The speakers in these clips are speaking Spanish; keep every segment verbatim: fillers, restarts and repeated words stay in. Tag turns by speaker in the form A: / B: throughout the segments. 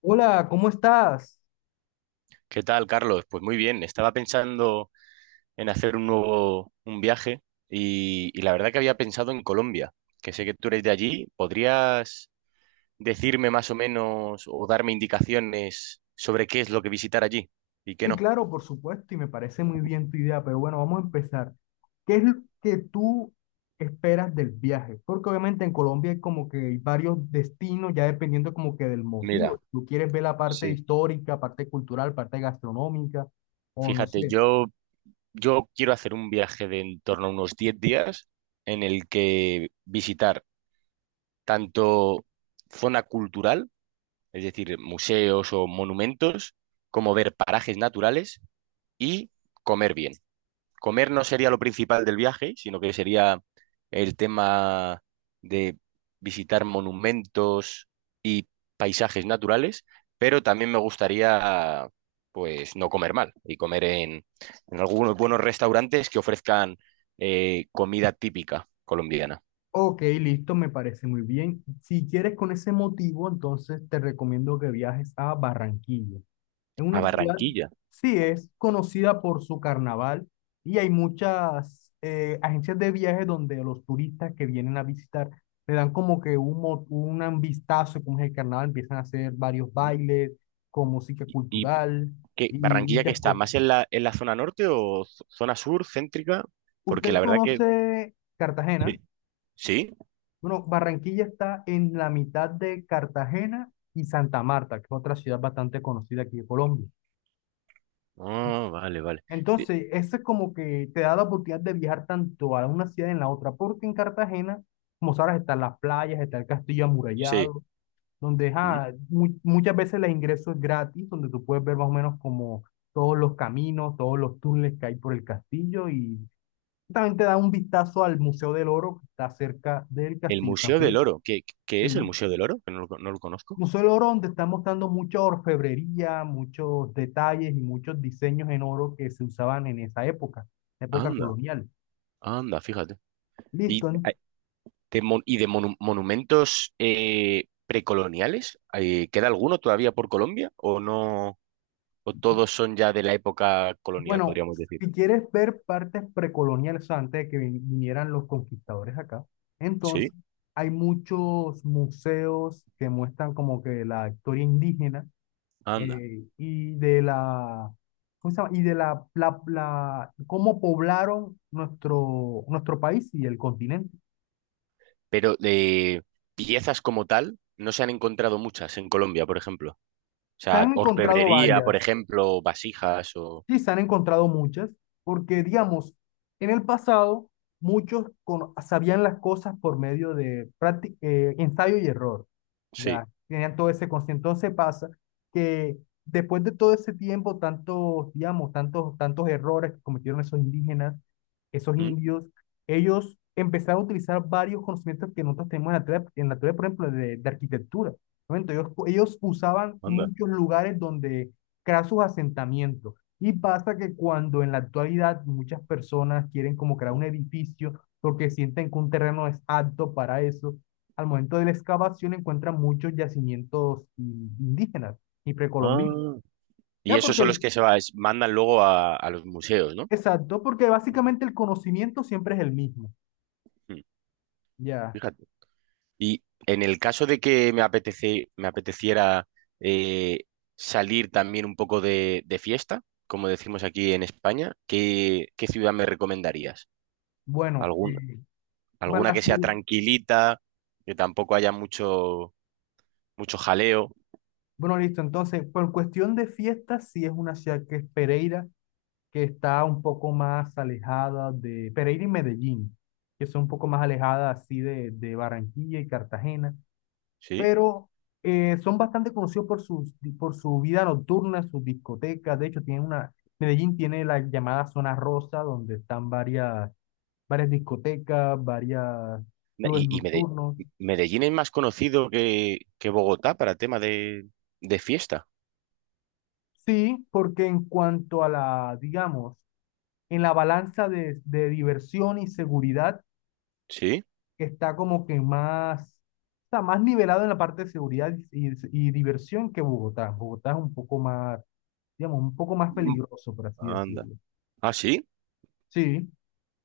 A: Hola, ¿cómo estás?
B: ¿Qué tal, Carlos? Pues muy bien, estaba pensando en hacer un nuevo un viaje y, y la verdad que había pensado en Colombia, que sé que tú eres de allí. ¿Podrías decirme más o menos o darme indicaciones sobre qué es lo que visitar allí y qué
A: Sí,
B: no?
A: claro, por supuesto, y me parece muy bien tu idea, pero bueno, vamos a empezar. ¿Qué es lo que tú esperas del viaje? Porque obviamente en Colombia hay como que hay varios destinos, ya dependiendo como que del motivo.
B: Mira,
A: Si tú quieres ver la parte
B: sí,
A: histórica, parte cultural, parte gastronómica, o no
B: Fíjate,
A: sé.
B: yo, yo quiero hacer un viaje de en torno a unos diez días en el que visitar tanto zona cultural, es decir, museos o monumentos, como ver parajes naturales y comer bien. Comer no sería lo principal del viaje, sino que sería el tema de visitar monumentos y paisajes naturales, pero también me gustaría, pues, no comer mal y comer en, en algunos buenos restaurantes que ofrezcan eh, comida típica colombiana.
A: Ok, listo, me parece muy bien. Si quieres con ese motivo, entonces te recomiendo que viajes a Barranquilla. Es
B: A
A: una ciudad,
B: Barranquilla.
A: sí, es conocida por su carnaval y hay muchas eh, agencias de viajes donde los turistas que vienen a visitar le dan como que un, mo- un vistazo de cómo es el carnaval, empiezan a hacer varios
B: Mm.
A: bailes con música
B: ¿Y
A: cultural
B: qué,
A: y
B: Barranquilla que
A: muchas
B: está?
A: cosas.
B: ¿Más en la, en la zona norte o z- zona sur, céntrica? Porque
A: ¿Usted
B: la verdad que...
A: conoce Cartagena?
B: Sí. ¿Sí?
A: Bueno, Barranquilla está en la mitad de Cartagena y Santa Marta, que es otra ciudad bastante conocida aquí de Colombia.
B: Ah, vale, vale. Di-
A: Entonces, eso es como que te da la oportunidad de viajar tanto a una ciudad en la otra, porque en Cartagena, como sabes, están las playas, está el castillo
B: sí.
A: amurallado, donde
B: ¿Mm?
A: ah, mu- muchas veces el ingreso es gratis, donde tú puedes ver más o menos como todos los caminos, todos los túneles que hay por el castillo y también te da un vistazo al Museo del Oro que está cerca del
B: El
A: castillo de San
B: Museo del
A: Felipe.
B: Oro. ¿Qué, qué es el
A: Sí.
B: Museo del Oro? Que no lo, co- no lo conozco.
A: Museo del Oro, donde están mostrando mucha orfebrería, muchos detalles y muchos diseños en oro que se usaban en esa época, época
B: Anda,
A: colonial.
B: anda, fíjate. ¿Y
A: Listo.
B: a- ¿De, mon- y de monu- monumentos eh, precoloniales? Eh, ¿queda alguno todavía por Colombia? ¿O no? ¿O todos son ya de la época colonial,
A: Bueno,
B: podríamos decir?
A: si quieres ver partes precoloniales, antes de que vinieran los conquistadores acá, entonces
B: Sí,
A: hay muchos museos que muestran como que la historia indígena
B: anda.
A: eh, y de la, ¿cómo se llama? Y de la, la, la- cómo poblaron nuestro, nuestro país y el continente.
B: Pero de piezas como tal, no se han encontrado muchas en Colombia, por ejemplo. O
A: Se
B: sea,
A: han encontrado
B: orfebrería, por
A: varias.
B: ejemplo, vasijas o...
A: Sí, se han encontrado muchas, porque digamos, en el pasado muchos cono- sabían las cosas por medio de prácti- eh, ensayo y error,
B: Sí.
A: ya tenían todo ese conocimiento. Entonces pasa que después de todo ese tiempo, tantos, digamos, tantos, tantos errores que cometieron esos indígenas, esos
B: ¿Mm?
A: indios, ellos empezaron a utilizar varios conocimientos que nosotros tenemos en la teoría, en la teoría, por ejemplo, de, de arquitectura. ¿No? Entonces, ellos ellos usaban
B: Anda.
A: muchos lugares donde crear sus asentamientos. Y pasa que cuando en la actualidad muchas personas quieren como crear un edificio porque sienten que un terreno es apto para eso, al momento de la excavación encuentran muchos yacimientos in- indígenas y precolombinos.
B: Ah, y
A: Ya
B: esos
A: porque
B: son los
A: el,
B: que se va- es- mandan luego a, a los museos, ¿no?
A: exacto, porque básicamente el conocimiento siempre es el mismo.
B: Mm,
A: Ya.
B: fíjate. Y en el caso de que me apetece, me apeteciera eh, salir también un poco de, de fiesta, como decimos aquí en España, ¿qué, qué ciudad me recomendarías?
A: Bueno,
B: ¿Algún,
A: eh, para
B: alguna
A: la
B: que sea
A: ciudad-
B: tranquilita, que tampoco haya mucho, mucho jaleo,
A: bueno, listo. Entonces, por cuestión de fiestas, sí es una ciudad que es Pereira, que está un poco más alejada de Pereira y Medellín, que son un poco más alejadas así de, de Barranquilla y Cartagena,
B: ¿sí?
A: pero eh, son bastante conocidos por, sus, por su vida nocturna, sus discotecas. De hecho, tienen una, Medellín tiene la llamada Zona Rosa, donde están varias, varias discotecas, varias clubes
B: Y, y Mede-
A: nocturnos.
B: Medellín es más conocido que, que Bogotá para tema de, de fiesta,
A: Sí, porque en cuanto a la, digamos, en la balanza de, de diversión y seguridad,
B: ¿sí?
A: que está como que más, está más nivelado en la parte de seguridad y, y diversión que Bogotá. Bogotá es un poco más, digamos, un poco más peligroso, por así
B: Anda.
A: decirlo.
B: Ah, sí,
A: Sí.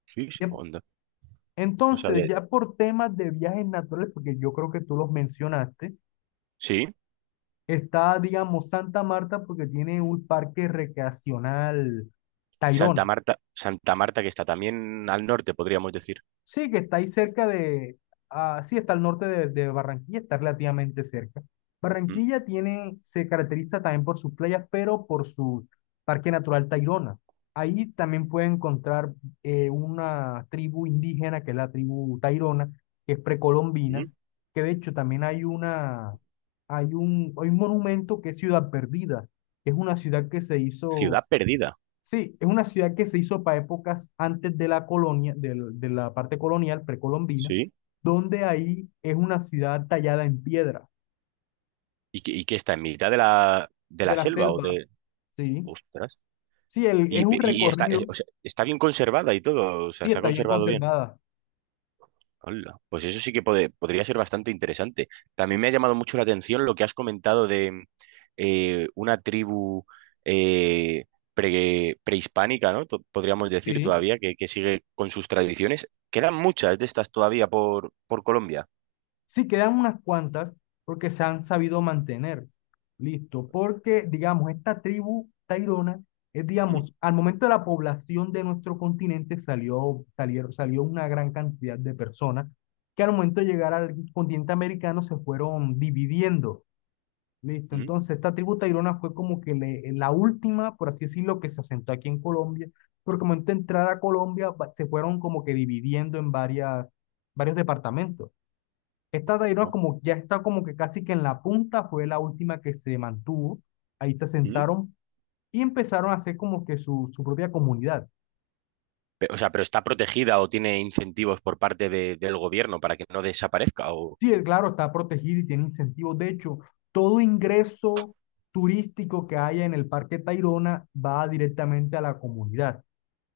B: sí, sí,
A: ya-
B: onda. No
A: Entonces,
B: sabía.
A: ya por temas de viajes naturales, porque yo creo que tú los mencionaste,
B: Sí,
A: está, digamos, Santa Marta porque tiene un parque recreacional, Tayrona.
B: Santa Marta, Santa Marta que está también al norte, podríamos decir.
A: Sí, que está ahí cerca de, ah, sí, está al norte de, de Barranquilla, está relativamente cerca.
B: Mm,
A: Barranquilla tiene, se caracteriza también por sus playas, pero por su Parque Natural Tayrona. Ahí también puede encontrar eh, una tribu indígena, que es la tribu Tayrona, que es precolombina,
B: mm.
A: que de hecho también hay una, hay un, hay un monumento que es Ciudad Perdida, que es una ciudad que se hizo.
B: Ciudad perdida,
A: Sí, es una ciudad que se hizo para épocas antes de la colonia, del- de la parte colonial precolombina,
B: sí.
A: donde ahí es una ciudad tallada en piedra,
B: ¿Y que, y que está en mitad de la, de
A: de
B: la
A: la
B: selva o
A: selva,
B: de...
A: sí.
B: Ostras.
A: Sí, el-
B: Y,
A: es un
B: y- y está, es-
A: recorrido,
B: o sea, está bien conservada y todo, o sea,
A: sí,
B: se ha
A: está bien
B: conservado bien.
A: conservada,
B: Hola, pues eso sí que pode- podría ser bastante interesante. También me ha llamado mucho la atención lo que has comentado de eh, una tribu eh, pre- prehispánica, ¿no? To- podríamos decir
A: sí.
B: todavía, que, que sigue con sus tradiciones. Quedan muchas de estas todavía por, por Colombia.
A: Sí, quedan unas cuantas porque se han sabido mantener. Listo, porque digamos, esta tribu tairona es,
B: ¿Mm?
A: digamos, al momento de la población de nuestro continente salió, salieron, salió una gran cantidad de personas que al momento de llegar al continente americano se fueron dividiendo. Listo,
B: ¿Mm?
A: entonces esta tribu tairona fue como que le- la última, por así decirlo, que se asentó aquí en Colombia, porque al momento de entrar a Colombia va- se fueron como que dividiendo en varias, varios departamentos. Esta Tayrona
B: ¿No?
A: como ya está como que casi que en la punta, fue la última que se mantuvo. Ahí se
B: ¿Mm?
A: asentaron y empezaron a hacer como que su, su propia comunidad.
B: Pe- O sea, pero está protegida o tiene incentivos por parte de- del gobierno para que no desaparezca o
A: Sí, es claro, está protegida y tiene incentivos. De hecho, todo ingreso turístico que haya en el Parque Tayrona va directamente a la comunidad.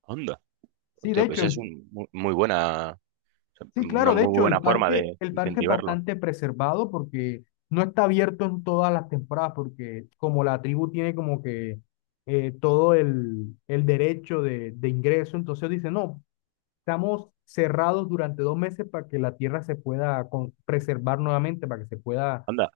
B: anda.
A: Sí, de
B: Hostia,
A: hecho,
B: pues es
A: el,
B: un, mu- muy buena,
A: sí,
B: una
A: claro, de
B: muy
A: hecho, el
B: buena forma
A: parque,
B: de
A: el parque es
B: incentivarlo.
A: bastante preservado porque no está abierto en todas las temporadas, porque como la tribu tiene como que eh, todo el, el derecho de, de ingreso, entonces dice, no, estamos cerrados durante dos meses para que la tierra se pueda con- preservar nuevamente, para que se pueda...
B: Anda.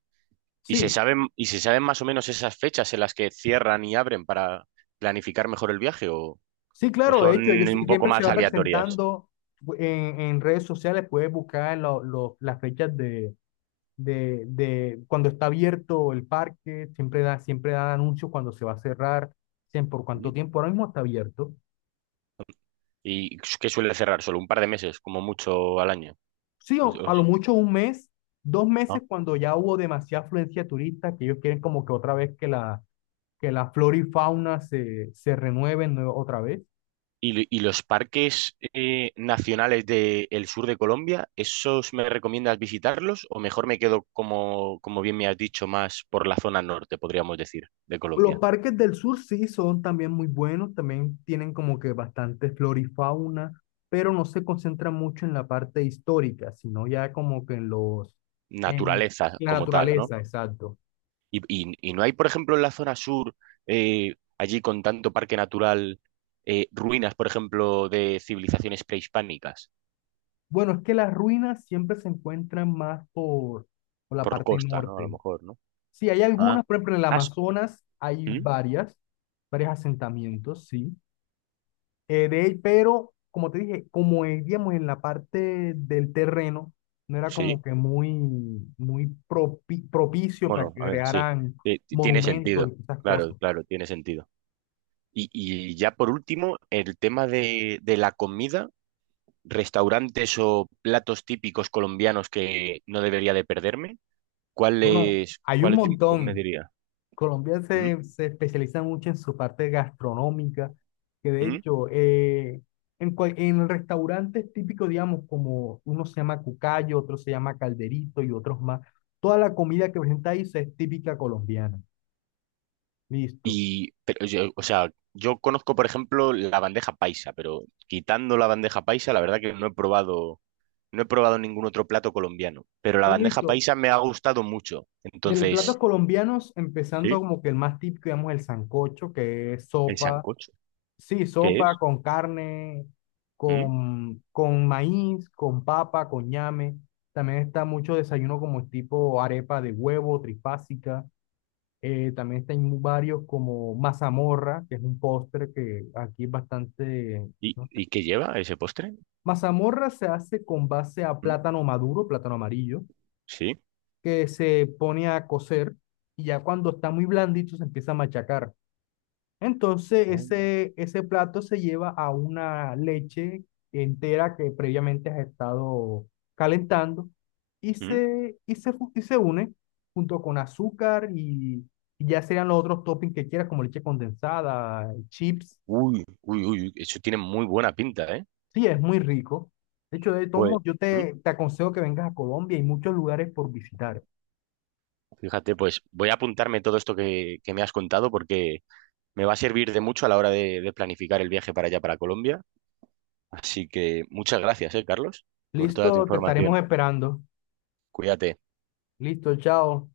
B: ¿Y se
A: Sí,
B: saben, y se saben más o menos esas fechas en las que cierran y abren para planificar mejor el viaje o,
A: sí,
B: o
A: claro, de
B: son
A: hecho, ellos
B: un poco
A: siempre se
B: más
A: va
B: aleatorias?
A: presentando en, en redes sociales, puedes buscar en lo- lo- las fechas de de, de cuando está abierto el parque, siempre da, siempre da anuncios cuando se va a cerrar, siempre por
B: ¿Mm?
A: cuánto tiempo, ahora mismo está abierto.
B: ¿Y qué suele cerrar? ¿Solo un par de meses, como mucho al año?
A: Sí,
B: O-
A: o
B: o-
A: a lo mucho un mes, dos meses
B: ¿No?
A: cuando ya hubo demasiada afluencia de turistas, que ellos quieren como que otra vez que la, que la flora y fauna se, se renueven nue- otra vez.
B: ¿Y, y los parques eh, nacionales del sur de Colombia, esos me recomiendas visitarlos o mejor me quedo, como, como bien me has dicho, más por la zona norte, podríamos decir, de
A: Los
B: Colombia?
A: parques del sur sí son también muy buenos, también tienen como que bastante flora y fauna, pero no se concentran mucho en la parte histórica, sino ya como que en los, en
B: Naturaleza
A: la
B: como tal, ¿no?
A: naturaleza, exacto.
B: Y, y- y no hay, por ejemplo, en la zona sur, eh, allí con tanto parque natural, eh, ruinas, por ejemplo, de civilizaciones prehispánicas,
A: Bueno, es que las ruinas siempre se encuentran más por, por la
B: por
A: parte
B: costa, ¿no? A lo
A: norte.
B: mejor, ¿no?
A: Sí, hay
B: Ah,
A: algunas, por ejemplo, en el
B: ah, s-
A: Amazonas hay
B: ¿mm?
A: varias, varios asentamientos, sí. Eh, de él, pero como te dije, como vivíamos en la parte del terreno, no era como
B: Sí,
A: que muy, muy propi- propicio para
B: bueno,
A: que
B: a ver, sí.
A: crearan
B: Eh, t- tiene
A: monumentos
B: sentido,
A: y esas cosas.
B: claro, claro, tiene sentido. Y, y ya por último, el tema de, de la comida, restaurantes o platos típicos colombianos que no debería de perderme,
A: Bueno,
B: ¿cuáles,
A: hay un
B: cuáles di- cu- me
A: montón.
B: diría?
A: Colombia
B: ¿Mm?
A: se, se especializa mucho en su parte gastronómica, que de
B: ¿Mm?
A: hecho, eh, en, cual- en restaurantes típicos, digamos, como uno se llama cucayo, otro se llama calderito y otros más, toda la comida que presenta ahí se es típica colombiana. Listo.
B: Y, pero yo, o sea, yo conozco, por ejemplo, la bandeja paisa, pero quitando la bandeja paisa, la verdad que no he probado, no he probado ningún otro plato colombiano. Pero la
A: No,
B: bandeja
A: listo.
B: paisa me ha gustado mucho.
A: Del platos
B: Entonces,
A: colombianos, empezando
B: sí,
A: como que el más típico, digamos, el sancocho, que es
B: el
A: sopa,
B: sancocho.
A: sí,
B: ¿Qué
A: sopa
B: es?
A: con carne,
B: ¿Mm?
A: con, con maíz, con papa, con ñame. También está mucho desayuno como tipo arepa de huevo, trifásica. Eh, también está en varios como mazamorra, que es un postre que aquí es bastante...
B: ¿Y,
A: ¿No?
B: y qué lleva ese postre?
A: Mazamorra se hace con base a
B: ¿Mm?
A: plátano maduro, plátano amarillo,
B: Sí.
A: que se pone a cocer y ya cuando está muy blandito se empieza a machacar. Entonces
B: Anda.
A: ese, ese plato se lleva a una leche entera que previamente has estado calentando y
B: ¿Mm?
A: se, y se, fu- y se une junto con azúcar y, y ya serían los otros toppings que quieras, como leche condensada, chips.
B: Uy, uy, uy, uy, eso tiene muy buena pinta, ¿eh?
A: Sí, es muy rico. De hecho, de todos
B: Pues,
A: modos, yo
B: ¿mm?
A: te, te aconsejo que vengas a Colombia, hay muchos lugares por visitar.
B: Fíjate, pues voy a apuntarme todo esto que, que me has contado porque me va a servir de mucho a la hora de de planificar el viaje para allá, para Colombia. Así que muchas gracias, eh, Carlos, por toda tu
A: Listo, te estaremos
B: información.
A: esperando.
B: Cuídate.
A: Listo, chao.